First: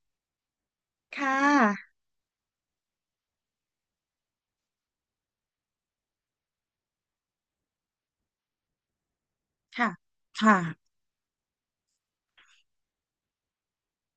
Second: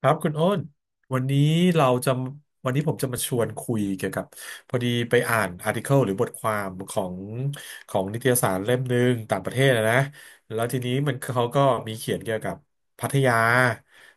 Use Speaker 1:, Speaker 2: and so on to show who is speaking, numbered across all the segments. Speaker 1: ครับคุณโอ้นวัน
Speaker 2: ค่
Speaker 1: นี้เรา
Speaker 2: ะ
Speaker 1: จะวันนี้ผมจะมาชวนคุยเกี่ยวกับพอดีไปอ่านอาร์ติเคิลหรือบทความของของนิตยสารเล่มหนึ่งต่างประเทศนะ
Speaker 2: ค่ะ
Speaker 1: นะ
Speaker 2: ค่ะ
Speaker 1: แล้วทีนี้มันเขาก็มีเขียนเกี่ยวกับพัทยา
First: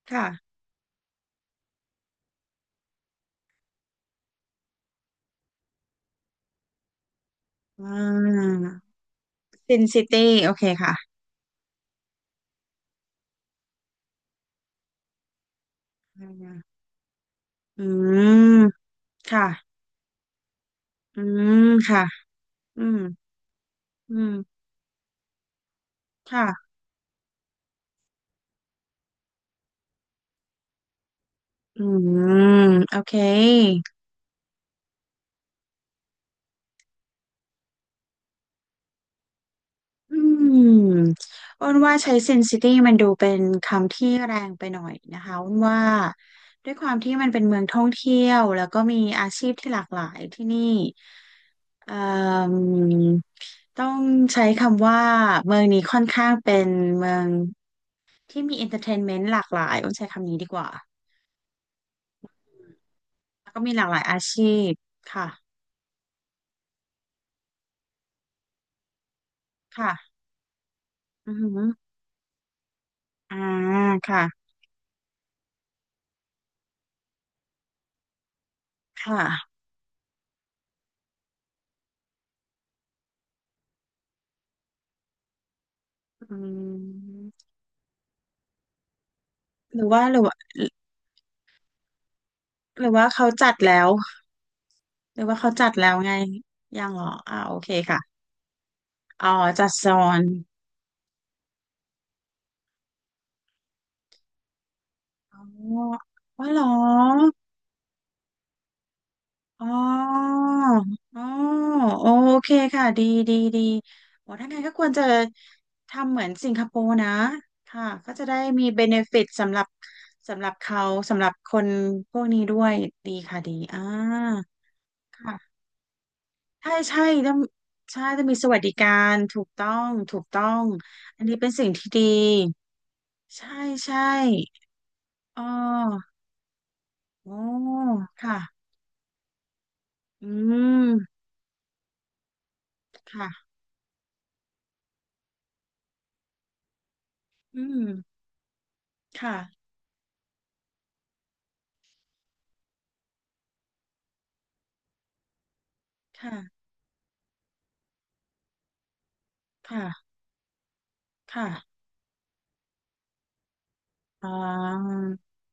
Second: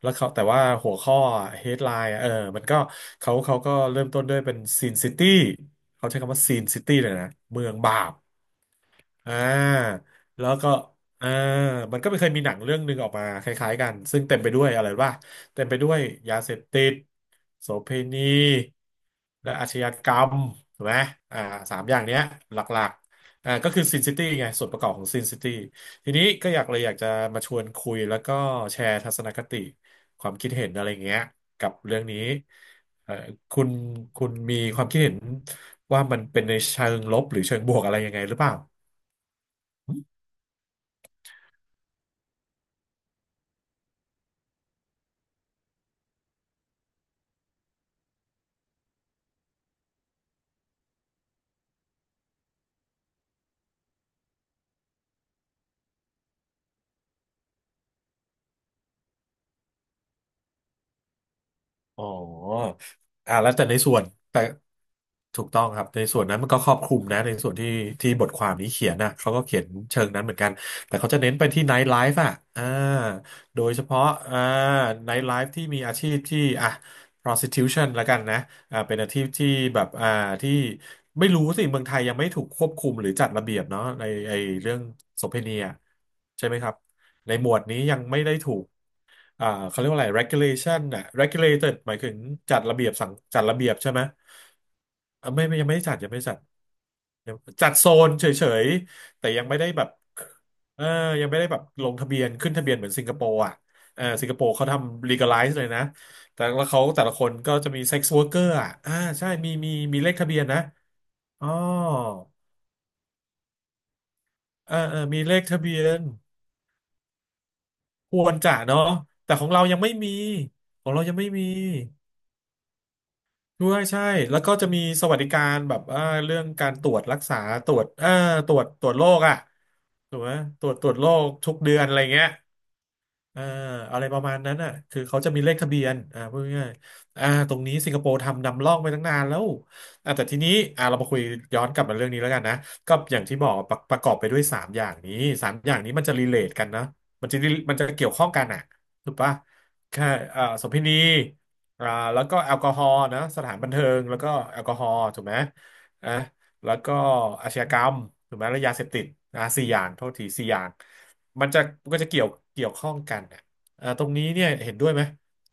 Speaker 1: แล้ว
Speaker 2: ค่ะ
Speaker 1: เขาแต่ว่าหัวข้อ headline อะมันก็เขาเขาก็เริ่มต้นด้วยเป็นซีนซิตี้เขาใช้คำว่าซีนซิตี้เลยนะเมือง
Speaker 2: อ่
Speaker 1: บาป
Speaker 2: า
Speaker 1: อ่
Speaker 2: ซิน
Speaker 1: า
Speaker 2: ซิตี้
Speaker 1: แล้
Speaker 2: โอ
Speaker 1: ว
Speaker 2: เค
Speaker 1: ก็
Speaker 2: ค่ะ
Speaker 1: อ่ามันก็ไม่เคยมีหนังเรื่องหนึ่งออกมาคล้ายๆกันซึ่งเต็มไปด้วยอะไรว่าเต็มไปด้วย
Speaker 2: อ
Speaker 1: ยาเสพ
Speaker 2: า
Speaker 1: ติดโส
Speaker 2: อื
Speaker 1: เภณี
Speaker 2: มค่ะ
Speaker 1: และอาชญากรรมถูกไหม
Speaker 2: อื
Speaker 1: อ่า
Speaker 2: ม
Speaker 1: สามอย่า
Speaker 2: ค่ะ
Speaker 1: งเนี้ยหล
Speaker 2: อื
Speaker 1: ัก
Speaker 2: ม
Speaker 1: ๆก็คือซินซิ
Speaker 2: อื
Speaker 1: ตี้ไง
Speaker 2: ม
Speaker 1: ส่วนประกอบของซินซิตี้ทีนี้ก็อยาก
Speaker 2: ค่ะ
Speaker 1: เลยอยากจะมาชวนคุยแล้วก็แชร์ทัศนคติความคิดเห็นอะไรเงี้ยกับ
Speaker 2: อื
Speaker 1: เรื่องนี้
Speaker 2: มโอเค
Speaker 1: เอ่อคุณคุณมีความคิดเห็นว่ามันเป็นในเชิงลบหรือเชิงบวกอะไรยังไงหรือเปล่า
Speaker 2: อืมอ้นว่าใช้ Sin-City มันดูเป็นคำที่แรงไปหน่อยนะคะอ้นว่าด้วยความที่มันเป็นเมืองท่องเที่ยวแล้วก็มีอาชีพที่หลากหลายที่นี่ อมต้องใช้คำว่าเมืองนี้ค่อนข้างเป็นเมืองที่มีเอนเตอร์เทนเมนต์หลากหลายต้องใช้คำนี้ดีกว่า
Speaker 1: อ๋อ
Speaker 2: แล้
Speaker 1: แล้
Speaker 2: ว
Speaker 1: ว
Speaker 2: ก็
Speaker 1: แต่
Speaker 2: มี
Speaker 1: ใน
Speaker 2: หลาก
Speaker 1: ส่
Speaker 2: ห
Speaker 1: ว
Speaker 2: ลาย
Speaker 1: น
Speaker 2: อา
Speaker 1: แต่
Speaker 2: ชีพค่ะ
Speaker 1: ถูกต้องครับในส่วนนั้นมันก็ครอบคลุมนะในส่วนที่ที่บทความนี้เขียนนะเขาก็เขียนเชิง
Speaker 2: ค่ะ
Speaker 1: นั้นเหมือนกันแต่เขาจะ
Speaker 2: อื
Speaker 1: เน้น
Speaker 2: อ
Speaker 1: ไป
Speaker 2: หือ
Speaker 1: ที่ไนท์ไลฟ์อ่ะอ่า
Speaker 2: อ่า
Speaker 1: โดยเฉพาะ
Speaker 2: ค่ะ
Speaker 1: อ่าไนท์ไลฟ์ที่มีอาชีพที่อ่ะ prostitution ละกันนะเป็นอาชี
Speaker 2: ค่ะ
Speaker 1: พที่แบบที่ไม่รู้สิเมืองไทยยังไม่ถูกควบคุมหรือจัดระเบียบเนาะในไอเรื่องโสเภณีอะ
Speaker 2: อื
Speaker 1: ใช่ไหมครับในหม
Speaker 2: ม
Speaker 1: วดนี้ยังไม่ได้ถูก
Speaker 2: ห
Speaker 1: เขา
Speaker 2: รื
Speaker 1: เรีย
Speaker 2: อ
Speaker 1: กว่า
Speaker 2: ว่า
Speaker 1: อะไร
Speaker 2: หรือว่า
Speaker 1: regulation น่ะ regulated หมายถึงจัดระ
Speaker 2: ห
Speaker 1: เบี
Speaker 2: รื
Speaker 1: ย
Speaker 2: อ
Speaker 1: บสั
Speaker 2: ว่า
Speaker 1: ง
Speaker 2: เขา
Speaker 1: จัด
Speaker 2: จัด
Speaker 1: ระเบียบ
Speaker 2: แล้ว
Speaker 1: ใช่ไหม
Speaker 2: หรือ
Speaker 1: อ่ะ
Speaker 2: ว่า
Speaker 1: ไม่
Speaker 2: เขา
Speaker 1: ไม่ยั
Speaker 2: จั
Speaker 1: ง
Speaker 2: ด
Speaker 1: ไม่ได้
Speaker 2: แล้
Speaker 1: จั
Speaker 2: ว
Speaker 1: ดยัง
Speaker 2: ไง
Speaker 1: ไม่ได้จัด
Speaker 2: ยังเหรอ
Speaker 1: ยั
Speaker 2: อ่า
Speaker 1: ง
Speaker 2: โอ
Speaker 1: จั
Speaker 2: เค
Speaker 1: ดโซน
Speaker 2: ค่ะ
Speaker 1: เฉยๆ
Speaker 2: อ๋
Speaker 1: แต่
Speaker 2: อ
Speaker 1: ยังไม่
Speaker 2: จั
Speaker 1: ได้
Speaker 2: ด
Speaker 1: แบ
Speaker 2: โซ
Speaker 1: บ
Speaker 2: น
Speaker 1: เออยังไม่ได้แบบลงทะเบียนขึ้นทะเบียนเหมือนสิงคโปร์อ่ะเออสิงคโปร์เขาทำ
Speaker 2: อ๋อ
Speaker 1: legalize เลยนะแต่
Speaker 2: ว่าเหร
Speaker 1: แล้
Speaker 2: อ
Speaker 1: วเขาแต่ละคนก็จะมี sex worker อ่ะใช่มี
Speaker 2: อ๋
Speaker 1: มี
Speaker 2: อ
Speaker 1: มีเลขทะเบียนนะ
Speaker 2: อ๋อ
Speaker 1: อ๋อ
Speaker 2: โอเคค่ะดีดีดีโอ้ถ้าไงนก็
Speaker 1: เออ
Speaker 2: ควร
Speaker 1: เออ
Speaker 2: จะ
Speaker 1: มีเลขทะเบียน
Speaker 2: ทำเหมือนสิงคโปร์นะค่ะ ก็
Speaker 1: ค
Speaker 2: จะ
Speaker 1: ว
Speaker 2: ได้
Speaker 1: รจะ
Speaker 2: มี
Speaker 1: เนาะ
Speaker 2: เบเนฟิต
Speaker 1: แต่ของ
Speaker 2: สำหรั
Speaker 1: เรา
Speaker 2: บ
Speaker 1: ยังไม่มี
Speaker 2: สำหรับเขา
Speaker 1: ของเรายัง
Speaker 2: สำห
Speaker 1: ไม่
Speaker 2: รับ
Speaker 1: มี
Speaker 2: คนพวกนี้ด้วยดีค่ะดี
Speaker 1: ด้ว
Speaker 2: อ่า
Speaker 1: ยใช่ แล้วก็จะมีสวัสดิการ
Speaker 2: ค่ะ
Speaker 1: แบบเรื่องกา
Speaker 2: ใช่
Speaker 1: รตรว
Speaker 2: ใช่
Speaker 1: จรัก
Speaker 2: ต้อ
Speaker 1: ษา
Speaker 2: ง
Speaker 1: ตรวจ
Speaker 2: ใช่จะมีส
Speaker 1: ตร
Speaker 2: วัส
Speaker 1: วจ
Speaker 2: ดิ
Speaker 1: ตร
Speaker 2: กา
Speaker 1: วจโร
Speaker 2: ร
Speaker 1: คอ่ะ
Speaker 2: ถูกต้อง
Speaker 1: ถู
Speaker 2: ถู
Speaker 1: ก
Speaker 2: ก
Speaker 1: ไหม
Speaker 2: ต้อง
Speaker 1: ตรวจโร
Speaker 2: อัน
Speaker 1: ค
Speaker 2: นี้เป็น
Speaker 1: ทุก
Speaker 2: สิ่ง
Speaker 1: เดือน
Speaker 2: ที่
Speaker 1: อะไร
Speaker 2: ดี
Speaker 1: เงี้ย อ่า
Speaker 2: ใช่ใช่
Speaker 1: อะไรประมาณนั้นอ่ะคือเขาจะ
Speaker 2: อ๋
Speaker 1: มีเลขทะเบียน
Speaker 2: อ
Speaker 1: พูดง่ายๆ
Speaker 2: โอ้
Speaker 1: ตรงนี้สิงคโปร์
Speaker 2: ค่ะ
Speaker 1: ทำนำร่องไปตั้งนานแล้วแต่
Speaker 2: อื
Speaker 1: ทีนี้เรามาคุ
Speaker 2: ม
Speaker 1: ยย้อนกลับมาเรื่องนี้แล้วกันนะก็อย่างที่บ
Speaker 2: ค่ะ
Speaker 1: อกประประกอบไปด้วยสามอย่างนี้สามอย่างนี้มันจะรีเลทกันนะมันจะ
Speaker 2: อื
Speaker 1: มัน
Speaker 2: ม
Speaker 1: จะเกี่ยวข้องกันอ่ะถูกปะ
Speaker 2: ค่ะ
Speaker 1: แค่โสมพินีอ่าแล้วก็แอลกอฮอล์นะสถานบันเทิงแล้วก็แอลกอฮอล์ถูกไหมอ่ะ
Speaker 2: ค่ะ
Speaker 1: แล้วก็อาชญากรรมถูกไหมแล้วยาเสพติดสี่อย่างโท
Speaker 2: ค่ะ
Speaker 1: ษทีสี่อย่าง
Speaker 2: ค่ะ
Speaker 1: มันก็จะเกี่ยวข้องกันอ่ะตรงนี้
Speaker 2: อ่
Speaker 1: เนี่ยเห็นด้วย
Speaker 2: า
Speaker 1: ไหม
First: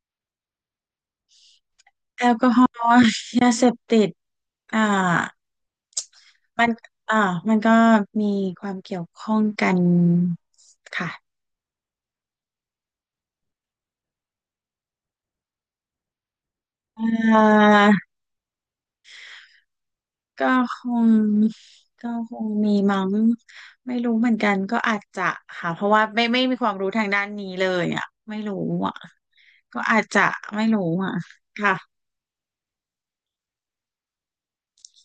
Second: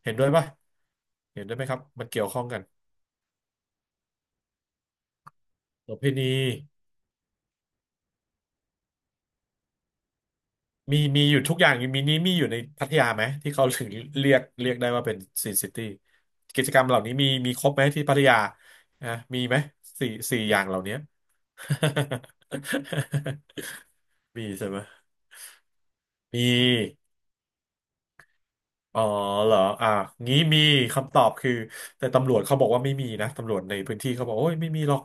Speaker 1: เห็นด้วยป่ะเห็นด้วยไหมครับมันเกี่
Speaker 2: แอ
Speaker 1: ยว
Speaker 2: ล
Speaker 1: ข้อ
Speaker 2: ก
Speaker 1: ง
Speaker 2: อฮ
Speaker 1: กัน
Speaker 2: อล์ยาเสพติดอ่า
Speaker 1: โสเภณี
Speaker 2: มันอ่ามันก็มีความเกี่ยวข้องกัน
Speaker 1: มีอ
Speaker 2: ค่ะ
Speaker 1: ยู่ทุกอย่าง มีนี้มีอยู่ในพัทยาไหมที่เขาถึงเรียกได้ว่าเป็นซีนซิตี้กิจกรรมเห
Speaker 2: อ
Speaker 1: ล่านี้มีค
Speaker 2: ่า
Speaker 1: รบไหมที่พัทยานะมีไหมสี่สี่
Speaker 2: ก็
Speaker 1: อย่างเห
Speaker 2: ค
Speaker 1: ล่านี้
Speaker 2: ง ก็คงมีมั้งไม่รู้เหมือน
Speaker 1: มี
Speaker 2: กัน
Speaker 1: ใช่
Speaker 2: ก็
Speaker 1: ไหม
Speaker 2: อาจจะค่ะ เพราะว่าไม่
Speaker 1: มี
Speaker 2: มีความรู้ทางด้านนี้เลยอ่ะไม่รู้อ่ะ
Speaker 1: อ๋อเหรอ
Speaker 2: ก็
Speaker 1: อ่ะ
Speaker 2: อาจจะ
Speaker 1: งี้มี
Speaker 2: ไม่รู้อ่ะ
Speaker 1: คำตอบคือ
Speaker 2: ค่ะ
Speaker 1: แต่ตำรวจเขาบอกว่าไม่มีนะตำรวจในพื้นที่เขาบอกโอ้ยไม่มีหรอก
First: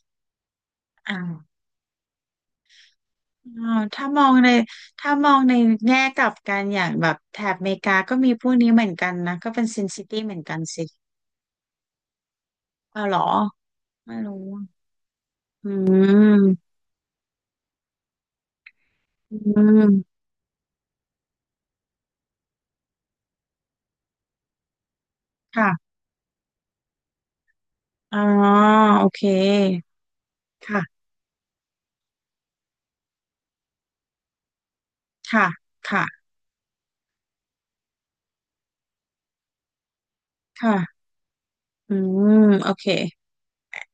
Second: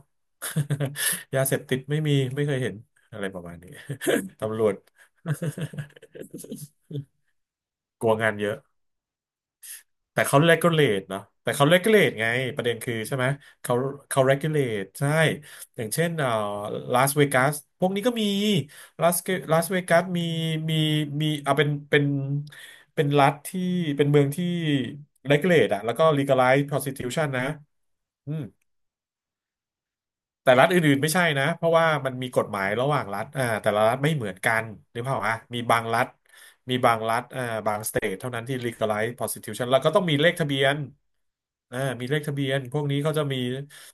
Speaker 2: อ
Speaker 1: ยาเส
Speaker 2: ่า
Speaker 1: พติดไม่มีไม่เคยเห็นอะไรประมาณ
Speaker 2: อ่า
Speaker 1: นี้
Speaker 2: ถ้ามอง ใน
Speaker 1: ตำรวจ
Speaker 2: ถ้ามองในแง่กลับกันอย่างแบบแถบอเมริกา
Speaker 1: กลัว
Speaker 2: ก็มี
Speaker 1: งาน
Speaker 2: พ
Speaker 1: เย
Speaker 2: วก
Speaker 1: อะ
Speaker 2: นี้เหมือนกันนะก็เป็นซินซิตี้
Speaker 1: แต่
Speaker 2: เหมือ
Speaker 1: เขา
Speaker 2: นกันสิ
Speaker 1: regulate เนาะแต่เขา regulate ไงประเด็นคือ
Speaker 2: อ้าวเหร
Speaker 1: ใช่
Speaker 2: อ
Speaker 1: ไหมเขา
Speaker 2: ไม่
Speaker 1: เขา
Speaker 2: รู้อะ
Speaker 1: regulate ใช่
Speaker 2: อื
Speaker 1: อย่างเช่น
Speaker 2: ม
Speaker 1: ลาสเวกัสพวกนี้ก็มีลาส
Speaker 2: อื
Speaker 1: ลาสเว
Speaker 2: ม
Speaker 1: กัสมีมีมีเอาเป็นเป็นรัฐที่เป็นเมืองที่ regulate อะ
Speaker 2: ค่ะ
Speaker 1: แล้วก็ legalize prostitution นะ
Speaker 2: อ๋อ
Speaker 1: อืม
Speaker 2: โอเค
Speaker 1: แต่รัฐอื่น
Speaker 2: ค่ะ
Speaker 1: ๆไม่ใช่นะเพราะว่ามันมีกฎหมายระหว่างรัฐอ่าแต่ละรัฐไม่เหมือนกันหรือเปล่าอ่ะ
Speaker 2: ค่ะ
Speaker 1: มีบางรัฐ
Speaker 2: ค่ะ
Speaker 1: มีบางรัฐบางสเตทเท่านั้นที่ legalize prostitution แล้วก็ต้องมีเลขทะเบียน
Speaker 2: ค่ะอื
Speaker 1: มีเลขทะ
Speaker 2: ม
Speaker 1: เบียน
Speaker 2: โอ
Speaker 1: พว
Speaker 2: เค
Speaker 1: กนี้เขาจะมี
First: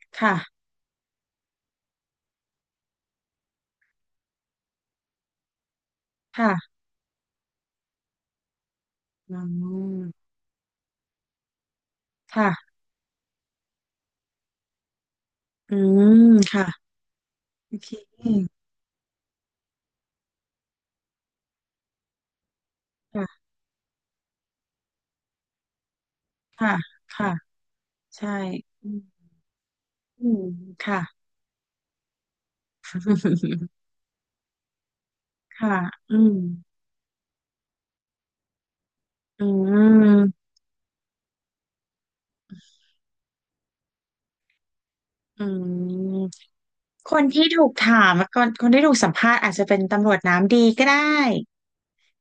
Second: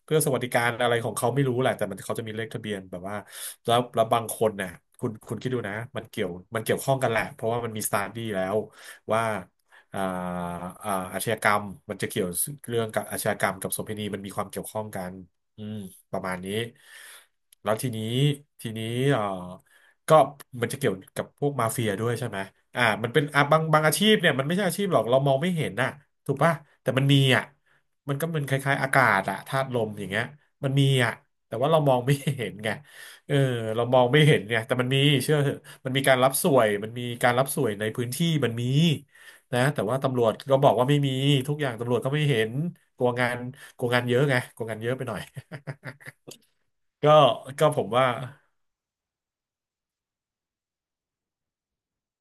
Speaker 1: เพื่อส
Speaker 2: ค่ะ
Speaker 1: วัสดิการอะไรของเขาไม่รู้แหละแต่มันเขาจะมีเลขทะเบียนแบบว่าแล้วบางคนเนี่ยคุณคิดดูนะมันเกี่ยวมันเกี่
Speaker 2: ค่ะ
Speaker 1: ยวข้องกันแหละเพราะว่ามันมีสตาร์ดี้แล้วว่า
Speaker 2: อื
Speaker 1: อ่า
Speaker 2: ม
Speaker 1: อาชญากรรมมันจะเกี่ยว
Speaker 2: ค่ะ
Speaker 1: เรื่องกับอาชญากรรมกับโสเภณีมันมีความเกี่ยวข้องกัน อื
Speaker 2: อื
Speaker 1: มป
Speaker 2: ม
Speaker 1: ระมาณนี้
Speaker 2: ค่ะ
Speaker 1: แล้
Speaker 2: โอ
Speaker 1: วที
Speaker 2: เค
Speaker 1: นี้ทีนี้เอ่อก็มันจะเกี่ยวกับพวกมาเฟียด้วยใช่ไหมมันเป็นอ่ะ
Speaker 2: ค่ะ
Speaker 1: บางอาชีพเนี่ยมันไม่ใช่อาชีพหรอกเรามองไม่เห็นน่ะถูกป่ะ
Speaker 2: ค่ะ
Speaker 1: แต่มันมี
Speaker 2: ค่ะ
Speaker 1: อ่ะมันก็
Speaker 2: ใช่
Speaker 1: เป็นคล้ายๆ
Speaker 2: อื
Speaker 1: อา
Speaker 2: ม
Speaker 1: กาศอะธาตุลมอย่างเงี้
Speaker 2: อื
Speaker 1: ย
Speaker 2: ม
Speaker 1: มันมี
Speaker 2: ค่ะ
Speaker 1: อ่ะแต่ว่าเรามองไม่เห็นไงเออ เรามองไม่เห็นเนี่ยแต่มันมีเชื่อเถอะ
Speaker 2: ค่ะ
Speaker 1: มันมี
Speaker 2: อื
Speaker 1: การรั
Speaker 2: ม
Speaker 1: บสวยมันมีการรับสวยในพื้นที่มันมี
Speaker 2: อื
Speaker 1: นะแต่ว่าตำรวจ
Speaker 2: ม
Speaker 1: ก็บอกว่าไม่มีทุกอย่างตำรวจก็ไม่เห็นกลัวงานกลัวงานเยอะไงกลัวงานเยอะไปหน่อย
Speaker 2: อืมค
Speaker 1: ก็
Speaker 2: นที่ถู
Speaker 1: ก็
Speaker 2: ก
Speaker 1: ผม
Speaker 2: ถา
Speaker 1: ว่า
Speaker 2: มคนคนที่ถูกสัมภาษณ์อาจจะเป็นตำรวจน้ำดีก็ได้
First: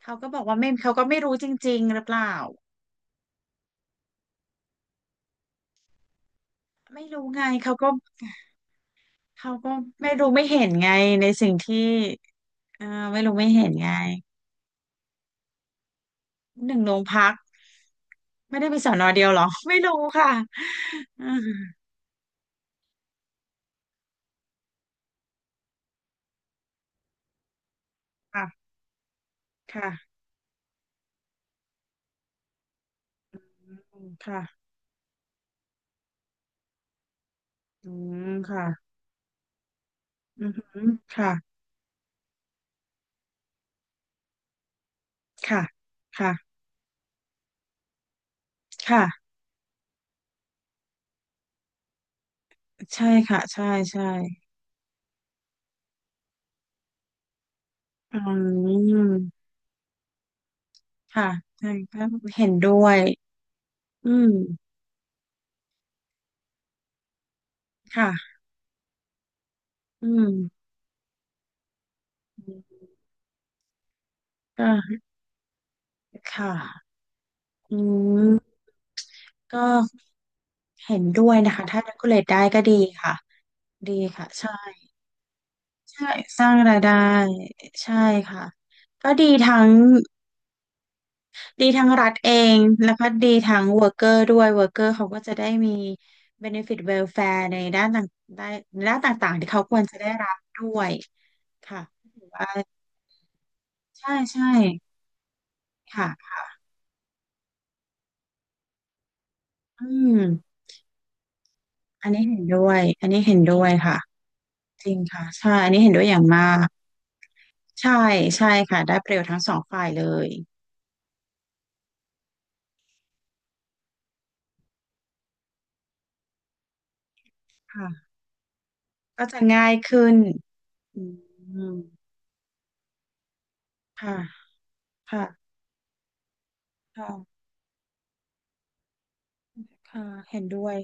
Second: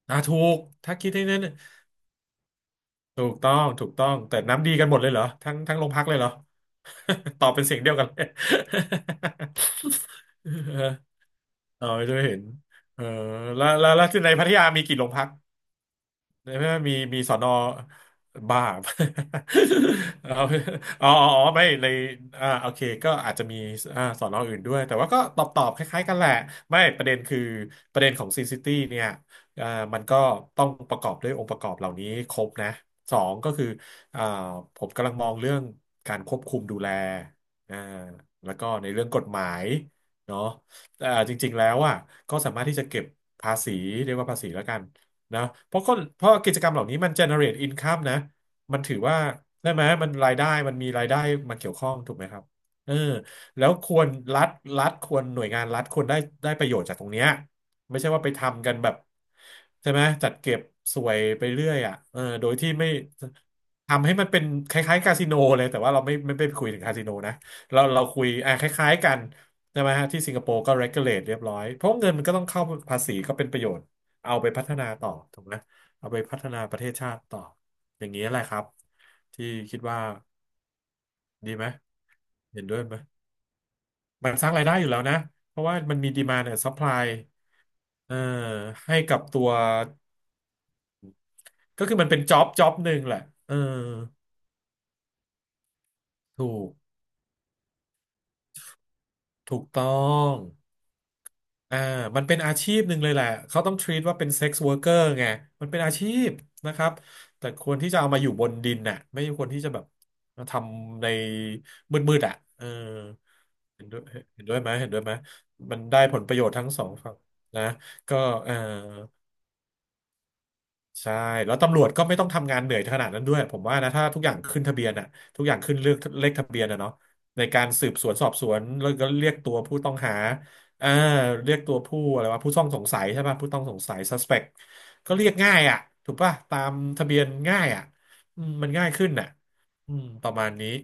Speaker 2: เขา
Speaker 1: อ่ะ
Speaker 2: ก็
Speaker 1: ถู
Speaker 2: บอกว่า
Speaker 1: ก
Speaker 2: ไม่เขา
Speaker 1: ถ้า
Speaker 2: ก็
Speaker 1: คิด
Speaker 2: ไม่
Speaker 1: ให้
Speaker 2: รู้
Speaker 1: นั้น
Speaker 2: จริงๆหรือเปล่า
Speaker 1: ถูกต้องถูกต้องแต่น้ำดีกันหมดเลยเหรอทั้งโรงพักเลยเหรอ
Speaker 2: ไม่รู้ ไง
Speaker 1: ตอบเป็น
Speaker 2: เขา
Speaker 1: เสียง
Speaker 2: ก็
Speaker 1: เดียวกัน
Speaker 2: เขาก็ไม่รู้ไม่
Speaker 1: เลย
Speaker 2: เห็ นไงในสิ่ง
Speaker 1: เออ
Speaker 2: ที่
Speaker 1: เอาให้ด้วยเห็น
Speaker 2: เอ่อ
Speaker 1: เออ
Speaker 2: ไม่รู้ไม่
Speaker 1: แล้
Speaker 2: เห็
Speaker 1: ว
Speaker 2: นไง
Speaker 1: แล้วแล้วในพัทยามีกี่โรงพัก ใน
Speaker 2: ห
Speaker 1: เมื่อ
Speaker 2: นึ่งโร
Speaker 1: มี
Speaker 2: ง
Speaker 1: มี
Speaker 2: พั
Speaker 1: ส
Speaker 2: ก
Speaker 1: อนอ
Speaker 2: ไม่
Speaker 1: บ้า
Speaker 2: ได้มีสอนอเดียวเหรอ ไม่รู้ ค่ะ
Speaker 1: เอาอ๋อ
Speaker 2: อื
Speaker 1: อ๋ออ๋อไม่
Speaker 2: ม
Speaker 1: ในโอเคก็อาจจะมีสอนออื่นด้วยแต่ว่าก็ตอบคล้ายๆกันแหละไม่ประเด็นคือประเด็นของซีซิ
Speaker 2: ค่ะ
Speaker 1: ตี้เนี่ยอ่ามัน
Speaker 2: ค่ะ
Speaker 1: ก็ต้องประกอบด้วยองค์ประกอบเหล่านี้ครบนะสองก็คือ
Speaker 2: อืม
Speaker 1: อ่า
Speaker 2: ค่ะ
Speaker 1: ผมกำลังมองเรื่องการควบคุมดูแลอ่า
Speaker 2: อืม
Speaker 1: แล้ว
Speaker 2: ค่ะ
Speaker 1: ก็ในเรื่องกฎหมายเนาะ
Speaker 2: อืม
Speaker 1: แต่
Speaker 2: ค่ะ
Speaker 1: จริงๆแล้วอ่ะก็สามารถที่จะเก็บภาษีเรียกว่าภาษีแล้วกัน นะ
Speaker 2: ค่ะ
Speaker 1: เพราะกิ
Speaker 2: ค่ะ
Speaker 1: จกรรมเหล่านี้มัน generate income นะมันถือ
Speaker 2: ค่ะ
Speaker 1: ว่าได้ไหมมันรายได้มันมีรายได้มาเกี่ยวข้องถูกไหมครับเออ
Speaker 2: ใช่ค่ะใช่
Speaker 1: แล้วคว
Speaker 2: ใช่
Speaker 1: รรัฐรัฐควรหน่วยงานรัฐควรได้ได้ประโยชน์จากตรงเนี้ยไม่ใช่
Speaker 2: อ
Speaker 1: ว่าไป
Speaker 2: ื
Speaker 1: ทำกันแบบ
Speaker 2: ม
Speaker 1: ใช่ไหมจัดเก็บสวย
Speaker 2: ค่ะ
Speaker 1: ไปเรื่
Speaker 2: ใช่
Speaker 1: อยอ่ะ
Speaker 2: ก็
Speaker 1: เออ
Speaker 2: เห็
Speaker 1: โด
Speaker 2: น
Speaker 1: ยที่
Speaker 2: ด้ว
Speaker 1: ไม่
Speaker 2: ย
Speaker 1: ทำ
Speaker 2: อื
Speaker 1: ให้มัน
Speaker 2: ม
Speaker 1: เป็นคล้ายๆคาสิโนเลยแต่ว่าเราไม่ไปคุยถึงคาสิโนนะเราคุย
Speaker 2: ค่ะ
Speaker 1: อ่ะคล้ายๆกันใช่ไหม
Speaker 2: อื
Speaker 1: ฮะที่สิงคโปร์
Speaker 2: ม
Speaker 1: ก็ regulate เรียบร้อยเพราะเงินมันก็ต้องเข้าภาษีก็เป็นประโยชน์ เอาไป
Speaker 2: ก
Speaker 1: พัฒนา
Speaker 2: ็
Speaker 1: ต่อถูกไหมเอาไปพัฒ
Speaker 2: ค่ะ
Speaker 1: นาประเทศชาติต่อ
Speaker 2: อื
Speaker 1: อย่างนี้ยแหละครับ
Speaker 2: ม
Speaker 1: ที่
Speaker 2: ก็
Speaker 1: คิดว่า
Speaker 2: เห็นด้วย
Speaker 1: ดี
Speaker 2: นะคะ
Speaker 1: ไหม
Speaker 2: ถ้า regulate ได้ก็
Speaker 1: เห็น
Speaker 2: ดี
Speaker 1: ด้วยไหม
Speaker 2: ค่ะดีค่ะ
Speaker 1: มันสร้า
Speaker 2: ใช่
Speaker 1: งรายได้อยู่แล้วนะเพราะว่ามัน
Speaker 2: ใช่
Speaker 1: มีดีมา
Speaker 2: สร้า
Speaker 1: เนี่
Speaker 2: ง
Speaker 1: ยซัพ
Speaker 2: ราย
Speaker 1: พ
Speaker 2: ได้
Speaker 1: ลาย
Speaker 2: ใช่
Speaker 1: เอ่อ
Speaker 2: ค่ะ
Speaker 1: ให้
Speaker 2: ก็
Speaker 1: กับ
Speaker 2: ดี
Speaker 1: ตัว
Speaker 2: ทั้งดี
Speaker 1: ก็
Speaker 2: ทั้ง
Speaker 1: คือ
Speaker 2: รั
Speaker 1: มัน
Speaker 2: ฐ
Speaker 1: เป็น
Speaker 2: เอ
Speaker 1: จ็อบ
Speaker 2: ง
Speaker 1: จ็อบห
Speaker 2: แล้ว
Speaker 1: นึ่ง
Speaker 2: ก็
Speaker 1: แหละ
Speaker 2: ดี
Speaker 1: เออ
Speaker 2: ทั้ง worker ด้วย worker เขาก็จะได้มี
Speaker 1: ถูก
Speaker 2: benefit welfare ในด้านต่างได้ในด้านต่างๆที่
Speaker 1: ถู
Speaker 2: เขา
Speaker 1: ก
Speaker 2: ควร
Speaker 1: ต้อ
Speaker 2: จะได้รั
Speaker 1: ง
Speaker 2: บด้วย
Speaker 1: อ่า
Speaker 2: ค่ะ
Speaker 1: มั
Speaker 2: ถื
Speaker 1: น
Speaker 2: อ
Speaker 1: เป็น
Speaker 2: ว่า
Speaker 1: อาชีพหนึ่งเลยแหละเขาต้อง treat
Speaker 2: ใช่
Speaker 1: ว่าเป็น
Speaker 2: ใช่
Speaker 1: sex worker ไงมันเป็นอาชีพ
Speaker 2: ค่ะ
Speaker 1: นะครับแต่ควรที่จะเอามาอยู่บนดินน่ะไม่ควรที่จะแบ
Speaker 2: อื
Speaker 1: บมาท
Speaker 2: ม
Speaker 1: ำใน
Speaker 2: อัน
Speaker 1: มื
Speaker 2: นี้
Speaker 1: ดๆอ่ะ
Speaker 2: เห็นด้
Speaker 1: เออ
Speaker 2: วยอันนี้เห็นด้วย
Speaker 1: เห็นด้
Speaker 2: ค่ะ
Speaker 1: วยเห็นด้วยไหม
Speaker 2: จ
Speaker 1: เห็น
Speaker 2: ริง
Speaker 1: ด้วยไหม
Speaker 2: ค่ะใช่อัน
Speaker 1: มั
Speaker 2: นี้
Speaker 1: น
Speaker 2: เห็น
Speaker 1: ได้
Speaker 2: ด้วยอ
Speaker 1: ผ
Speaker 2: ย่าง
Speaker 1: ลประ
Speaker 2: มา
Speaker 1: โยชน์ทั้
Speaker 2: ก
Speaker 1: งสองฝั่งนะ
Speaker 2: ใช่
Speaker 1: ก็
Speaker 2: ใช่
Speaker 1: เออ
Speaker 2: ค่ะได้ประโยชน์ทั้งสองฝ่ายเลย
Speaker 1: ใช่แล้วตำรวจก็ไม่ต้องทำงานเหนื่อยขนาดนั้นด้วยผมว่านะถ้าทุกอย่างขึ้นทะเบียนอะทุกอย่างขึ้นเรือกเลขทะเบียนอะเนาะในการสืบสวน
Speaker 2: ค่ะ
Speaker 1: สอบสวนแล้วก็
Speaker 2: ก็
Speaker 1: เรียก
Speaker 2: จะ
Speaker 1: ตัว
Speaker 2: ง่าย
Speaker 1: ผู้ต้อง
Speaker 2: ขึ้
Speaker 1: หา
Speaker 2: น
Speaker 1: อ่า
Speaker 2: อื
Speaker 1: เรียกตั
Speaker 2: ม
Speaker 1: วผู้อะไรวะผู้ต้องสงสัยใช่ป่ะผู้ต้องสงสัย
Speaker 2: ค่ะ
Speaker 1: suspect ก็
Speaker 2: ค่ะ
Speaker 1: เรียกง่ายอะถูกป่ะตามทะ
Speaker 2: ค่ะ
Speaker 1: เบียนง่ายอะอืมมันง่ายขึ้นอ่ะ
Speaker 2: ค่ะ
Speaker 1: ประ
Speaker 2: เห็น
Speaker 1: มาณ
Speaker 2: ด้
Speaker 1: นี้
Speaker 2: วย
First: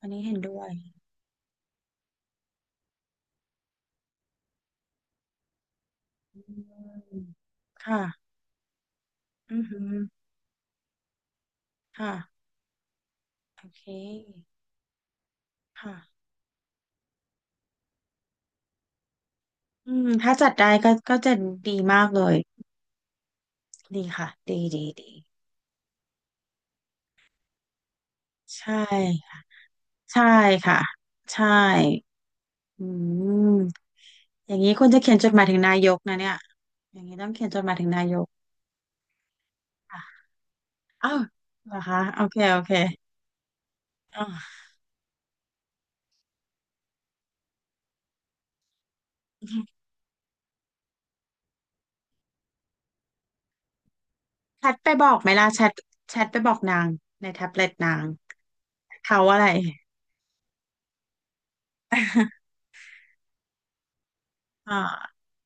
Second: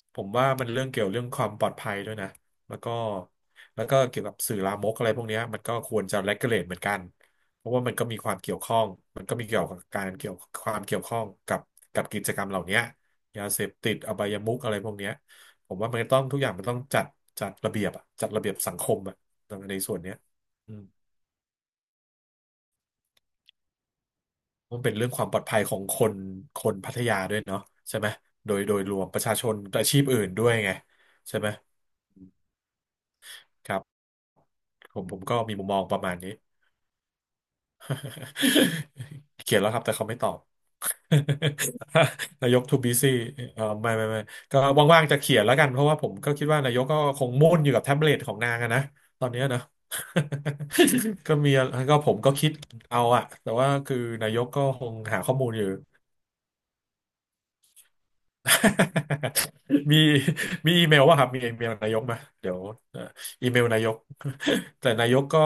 Speaker 2: อัน
Speaker 1: ผ
Speaker 2: นี้
Speaker 1: ม
Speaker 2: เห็น
Speaker 1: ว่า
Speaker 2: ด้ว
Speaker 1: มัน
Speaker 2: ย
Speaker 1: เรื่องเกี่ยวเรื่องความปลอดภัยด้วยนะแล้วก็เกี่ยวกับสื่อลามกอะไรพวกเนี้ยมันก็ควรจะ
Speaker 2: อื
Speaker 1: regulate เหมือนกัน
Speaker 2: ม
Speaker 1: เพราะว่ามัน
Speaker 2: ค่ะ
Speaker 1: ก็มีความเกี่ยวข้อง มันก็มี
Speaker 2: อื
Speaker 1: เกี่ย
Speaker 2: อ
Speaker 1: วกั
Speaker 2: หื
Speaker 1: บ
Speaker 2: อ
Speaker 1: การเกี่ยวความเกี่ยวข้องกับ
Speaker 2: ค่ะ
Speaker 1: กิจกรรมเหล่านี้ยาเส
Speaker 2: โอ
Speaker 1: พ
Speaker 2: เค
Speaker 1: ติดอบายมุขอะไรพวกเนี้ยผมว่ามันต้
Speaker 2: ค่ะ
Speaker 1: องทุกอย่างมันต้องจัดจัดระเบียบอะจัดระเบียบสังคมอะใน
Speaker 2: อื
Speaker 1: ส่วน
Speaker 2: ม
Speaker 1: เนี้ย
Speaker 2: ถ้าจัดได้
Speaker 1: อืม
Speaker 2: ก็ก็จะดีมากเลย ดีค่ะดี
Speaker 1: มัน
Speaker 2: ดี
Speaker 1: เป็นเรื่อ
Speaker 2: ดี
Speaker 1: งความปลอดภัยของคนคนพัทยาด้วยเนาะใช่ไหมโดยโด
Speaker 2: ใช่
Speaker 1: ยรวมประชา
Speaker 2: ค่ะ
Speaker 1: ชนอาชีพอื่
Speaker 2: ใช่
Speaker 1: นด้วยไง
Speaker 2: ค่ะ
Speaker 1: ใช่
Speaker 2: ใช่
Speaker 1: ไหม
Speaker 2: อืม
Speaker 1: ครับ
Speaker 2: อย่างนี้คุณ
Speaker 1: ผ
Speaker 2: จะ
Speaker 1: ม
Speaker 2: เขี
Speaker 1: ผ
Speaker 2: ยน
Speaker 1: ม
Speaker 2: จด
Speaker 1: ก็
Speaker 2: หมาย
Speaker 1: มี
Speaker 2: ถึง
Speaker 1: มุม
Speaker 2: นา
Speaker 1: มอง
Speaker 2: ย
Speaker 1: ป
Speaker 2: ก
Speaker 1: ระมา
Speaker 2: นะ
Speaker 1: ณ
Speaker 2: เนี่
Speaker 1: นี้
Speaker 2: ย อย่างนี้ต้องเขียนจดหมายถึงนายก
Speaker 1: เขียนแล้วครับแต่เขาไม่
Speaker 2: อ่ะ
Speaker 1: ตอบ
Speaker 2: อ้าวเหรอ คะโอเค
Speaker 1: นาย
Speaker 2: โอ
Speaker 1: ก
Speaker 2: เค
Speaker 1: too busy เออไม่
Speaker 2: อ่า
Speaker 1: ก็
Speaker 2: ว
Speaker 1: ว่างๆจะเขียนแล้วกันเพราะว่าผมก็คิดว่านายกก็คงมุ่นอยู่กับแท็บเล็ตของนางอะนะตอนเนี้ยนะ ก็มีผมก็คิดเอาอะแต่ว่าคือนายกก็
Speaker 2: แชท
Speaker 1: ค
Speaker 2: ไป
Speaker 1: ง
Speaker 2: บอก
Speaker 1: หา
Speaker 2: ไหม
Speaker 1: ข้อมู
Speaker 2: ล่ะ
Speaker 1: ล
Speaker 2: แช
Speaker 1: อยู่
Speaker 2: ทแชทไปบอกนางในแท็บเล็ตนางเขาอะไร
Speaker 1: มีมีอีเมลว่าครับมีอีเมลนายกมาเดี๋ย วเอ่ออีเมลนายก
Speaker 2: อ
Speaker 1: แต่นาย
Speaker 2: ่า
Speaker 1: กก็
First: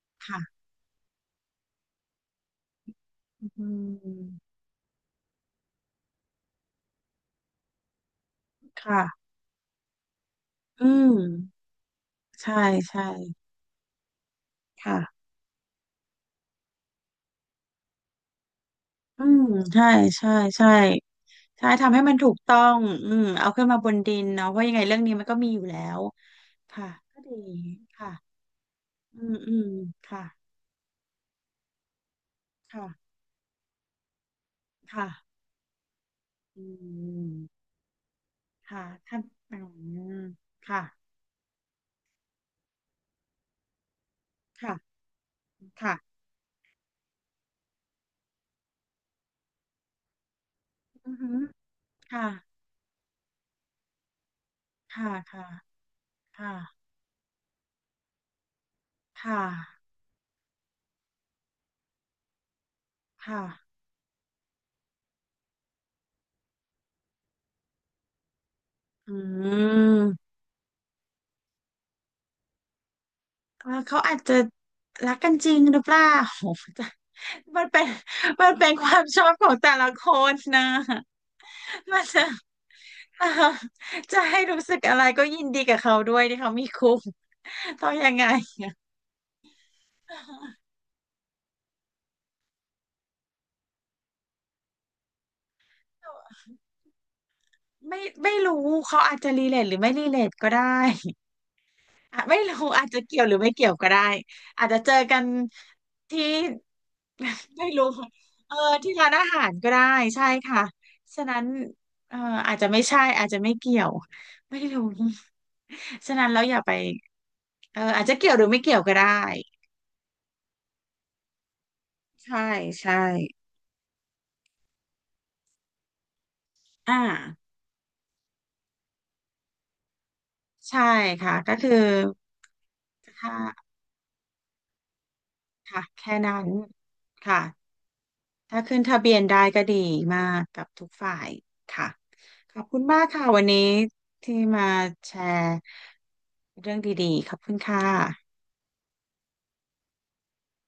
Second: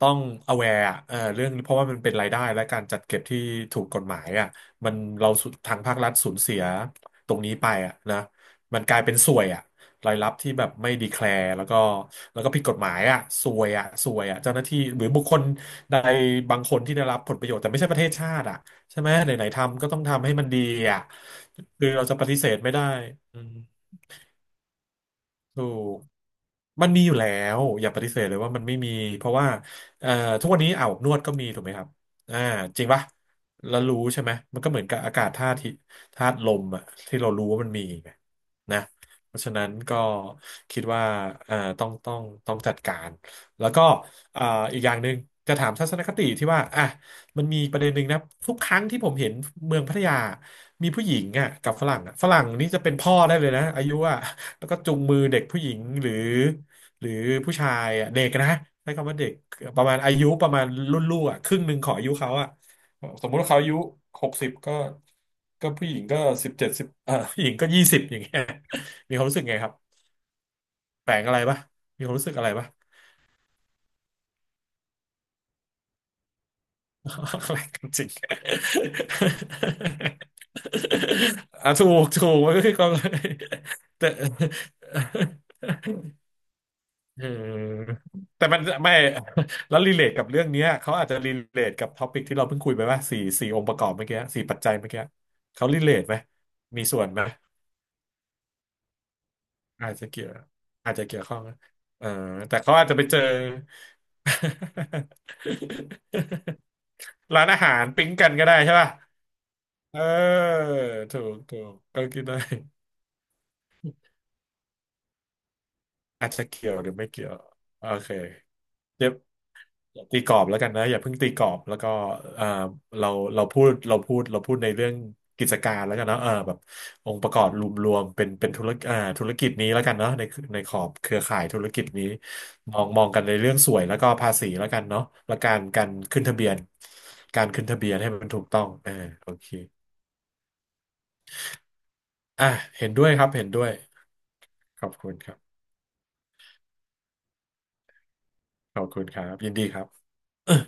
Speaker 1: ต้อง
Speaker 2: ค่ะ
Speaker 1: aware อะเอ่อเรื่องเพราะว่ามันเป็นรายได้และการจัดเก็บที่
Speaker 2: อื
Speaker 1: ถูกกฎหมาย
Speaker 2: ม
Speaker 1: อ่ะมันเราสุทางภาครัฐสูญเสียตรงนี้ไปอ่ะนะมันกลายเป็น
Speaker 2: ค่ะ
Speaker 1: ส่วยอ่ะรายรับที่แบบ
Speaker 2: อื
Speaker 1: ไม่ดี
Speaker 2: ม
Speaker 1: แคลร์แล้วก็แล้วก็
Speaker 2: ใช่
Speaker 1: ผิดกฎหมาย
Speaker 2: ใช่
Speaker 1: อ่ะส่วยอ่ะส่วยอ่ะเจ้าหน้าที่หรือบุ
Speaker 2: ค่ะ
Speaker 1: คคลใดบางคนที่ได้รับผลประโยชน์แต่ไม่ใช่ประเทศชาติอ่ะ ใช่ไหม
Speaker 2: อื
Speaker 1: ไห
Speaker 2: ม
Speaker 1: นๆทำ
Speaker 2: ใช่
Speaker 1: ก็ต้องทำ
Speaker 2: ใช่
Speaker 1: ให้มันดี
Speaker 2: ใช่
Speaker 1: อ่ะ
Speaker 2: ใช่
Speaker 1: คือ
Speaker 2: ทำให้
Speaker 1: เรา
Speaker 2: มั
Speaker 1: จะ
Speaker 2: น
Speaker 1: ป
Speaker 2: ถู
Speaker 1: ฏิ
Speaker 2: ก
Speaker 1: เส
Speaker 2: ต้
Speaker 1: ธ
Speaker 2: อ
Speaker 1: ไม่
Speaker 2: ง
Speaker 1: ได้
Speaker 2: อืม
Speaker 1: อื
Speaker 2: เอา
Speaker 1: ม
Speaker 2: ขึ้นมาบนดินเนาะเพราะยังไงเรื่องนี้มันก็มีอ
Speaker 1: ถู
Speaker 2: ยู่แล้
Speaker 1: ก
Speaker 2: วค่ะ
Speaker 1: มันมีอยู่
Speaker 2: ก็
Speaker 1: แล้
Speaker 2: ดี
Speaker 1: วอย่าปฏิ
Speaker 2: ค่ะ
Speaker 1: เสธเลยว่ามันไม่มี
Speaker 2: อื
Speaker 1: เพราะ
Speaker 2: ม
Speaker 1: ว่า
Speaker 2: อืม
Speaker 1: เอ่อ
Speaker 2: ค่ะ
Speaker 1: ทุกวันนี้อาบอบนวดก็มีถูกไหมครับอ่าจ
Speaker 2: ค่ะ
Speaker 1: ริงปะแล้วรู้ใช่ไหมมันก็เหมือนกับอากาศ
Speaker 2: ค่ะ
Speaker 1: ธาตุที่ธาตุล
Speaker 2: อื
Speaker 1: มอะที่เรา
Speaker 2: ม
Speaker 1: รู้ว่ามันมีไงนะ
Speaker 2: ค่ะท่าน
Speaker 1: เพราะฉะ
Speaker 2: อื
Speaker 1: นั้นก็
Speaker 2: ม
Speaker 1: คิ
Speaker 2: ค่ะ
Speaker 1: ดว่าเอ่อต้องต้องต้องจัดการแล้วก็อ่าอีกอ
Speaker 2: ค่ะ
Speaker 1: ย่างหนึ่งจะถามทัศนค
Speaker 2: ค่ะ
Speaker 1: ติที่ว่าอ่ะมันมีประเด็นหนึ่งนะทุกครั้งที่ผมเห็นเมืองพัทยามีผู้ห
Speaker 2: อื
Speaker 1: ญิ
Speaker 2: อ
Speaker 1: ง
Speaker 2: หือ
Speaker 1: อ่ะกับฝรั่งอะฝ
Speaker 2: ค่ะ
Speaker 1: รั่งนี่จะเป็นพ่อได้เลยนะอายุอ่ะ แล้วก็จูง
Speaker 2: ค่ะ
Speaker 1: มือเด็
Speaker 2: ค่ะ
Speaker 1: กผู้หญิงหรือ
Speaker 2: ค่ะ
Speaker 1: หรือผู้ชายอ่ะเด็กนะใช้คำว่าเด็
Speaker 2: ค่
Speaker 1: กป
Speaker 2: ะ
Speaker 1: ระมาณอายุประมาณรุ่นลูกอ่ะครึ่งหนึ่งของอายุเขาอ่ะสมมุติว่าเขาอา
Speaker 2: ค่ะ
Speaker 1: ยุ60ก็ก็ผู้หญิงก็17สิบเอ่อผู้หญิงก็20อย่างเงี้ย
Speaker 2: อื
Speaker 1: มีความรู้สึกไงครับ
Speaker 2: ม
Speaker 1: แปลงอะไรปะมีความรู้สึกอะไรปะ
Speaker 2: แล้วเขาอาจจะรักกันจริงหรือเปล่า โหจะ
Speaker 1: แปล
Speaker 2: มัน
Speaker 1: ก
Speaker 2: เป็น
Speaker 1: จริง
Speaker 2: มันเป็นค วามชอบของแต่ละคนนะ
Speaker 1: อ่ะ ถู
Speaker 2: มัน
Speaker 1: ก
Speaker 2: จะ
Speaker 1: ถูกมันก็คือความ
Speaker 2: เอ่อ
Speaker 1: แต่
Speaker 2: จะให้รู้สึกอะไรก็ยินดีกับเขาด้วยที่เขามีคู่
Speaker 1: เ
Speaker 2: เขา
Speaker 1: ออ
Speaker 2: ยังไง
Speaker 1: แต่มันไม่ แล้วรีเลทกับเรื่องเนี้ย เขาอาจจะรีเลทกับท็อปิกที่เราเพิ่งคุยไปว่าสี่องค์ประกอบเมื่อกี้สี่ปัจจัยเมื่อกี้เขารีเลทไหมมีส่วนไหม
Speaker 2: ไม่ไม่รู้เขาอาจจะรีเลทหรือ
Speaker 1: อา
Speaker 2: ไม่
Speaker 1: จ
Speaker 2: รี
Speaker 1: จะ
Speaker 2: เล
Speaker 1: เกี่ยว
Speaker 2: ทก็ได้
Speaker 1: อาจจะเกี่ยวข้องนะเออ
Speaker 2: อ่ะไม่รู้
Speaker 1: แต่เขา
Speaker 2: อา
Speaker 1: อาจ
Speaker 2: จ
Speaker 1: จะ
Speaker 2: จะ
Speaker 1: ไปเจ
Speaker 2: เกี่ย
Speaker 1: อ
Speaker 2: วหรือไม่เกี่ยวก็ได้อาจจะเจอกันที่
Speaker 1: ร้าน อา
Speaker 2: ไม่
Speaker 1: หาร
Speaker 2: รู้ค่ะ
Speaker 1: ปิ๊งกันก็
Speaker 2: เอ
Speaker 1: ได้
Speaker 2: อ
Speaker 1: ใช่ป่ะ
Speaker 2: ที่ร้านอาหารก็ได้
Speaker 1: เ
Speaker 2: ใช่
Speaker 1: ออ
Speaker 2: ค่ะ
Speaker 1: ถู
Speaker 2: ฉะ
Speaker 1: ก
Speaker 2: นั้น
Speaker 1: ถูกก็
Speaker 2: เออ
Speaker 1: คิดได้
Speaker 2: อาจจะไม่ใช่อาจจะไม่เกี่ยวไม่รู้ ฉะนั้
Speaker 1: อา
Speaker 2: น
Speaker 1: จ
Speaker 2: เรา
Speaker 1: จะ
Speaker 2: อย่า
Speaker 1: เกี่
Speaker 2: ไป
Speaker 1: ยวหรือไม่เกี่ยว
Speaker 2: เอ
Speaker 1: โอ
Speaker 2: ออาจ
Speaker 1: เค
Speaker 2: จะเกี่ยวหรือไม่เกี่ยวก็ได้
Speaker 1: อย่าตีกรอบแล้วกันนะอย่าเพิ่งตีกรอบแล้วก็
Speaker 2: ใช่
Speaker 1: เอ่อ
Speaker 2: ใช่
Speaker 1: เราเราพูดเราพูดเราพูดในเรื่องกิจการแล้วกันเนาะเออแบบ
Speaker 2: อ่า
Speaker 1: องค์ประกอบรวมๆเป็นธุรกิจอ่าธุรกิจนี้แล้วกันเนาะในข
Speaker 2: ใช่
Speaker 1: อบเครือ
Speaker 2: ค่ะ
Speaker 1: ข่าย
Speaker 2: ก็
Speaker 1: ธุร
Speaker 2: คือ
Speaker 1: กิจนี้มองกันใน
Speaker 2: ค่ะ
Speaker 1: เรื่องสวยแล้วก็ภาษีแล้วกันเนาะและการ
Speaker 2: ค่ะ
Speaker 1: การ
Speaker 2: แค่
Speaker 1: ขึ้นทะ
Speaker 2: นั้
Speaker 1: เบี
Speaker 2: น
Speaker 1: ยน
Speaker 2: ค่ะ
Speaker 1: การขึ้นทะเบียนให้มันถูก
Speaker 2: ถ้า
Speaker 1: ต้อง
Speaker 2: ขึ้น
Speaker 1: เออ
Speaker 2: ทะเบียน
Speaker 1: โอ
Speaker 2: ได้
Speaker 1: เค
Speaker 2: ก็ดีมากกับทุกฝ่ายค่ะ
Speaker 1: อ่ะ
Speaker 2: ขอบคุณ
Speaker 1: เห็น
Speaker 2: มา
Speaker 1: ด้
Speaker 2: ก
Speaker 1: วยค
Speaker 2: ค่ะ
Speaker 1: รับ
Speaker 2: วัน
Speaker 1: เห็น
Speaker 2: นี้
Speaker 1: ด้วย
Speaker 2: ที่มา
Speaker 1: ขอบคุ
Speaker 2: แช
Speaker 1: ณครับ
Speaker 2: ร์เรื่องดีๆขอบคุณค่ะ
Speaker 1: ขอบคุณครับยินดีครับ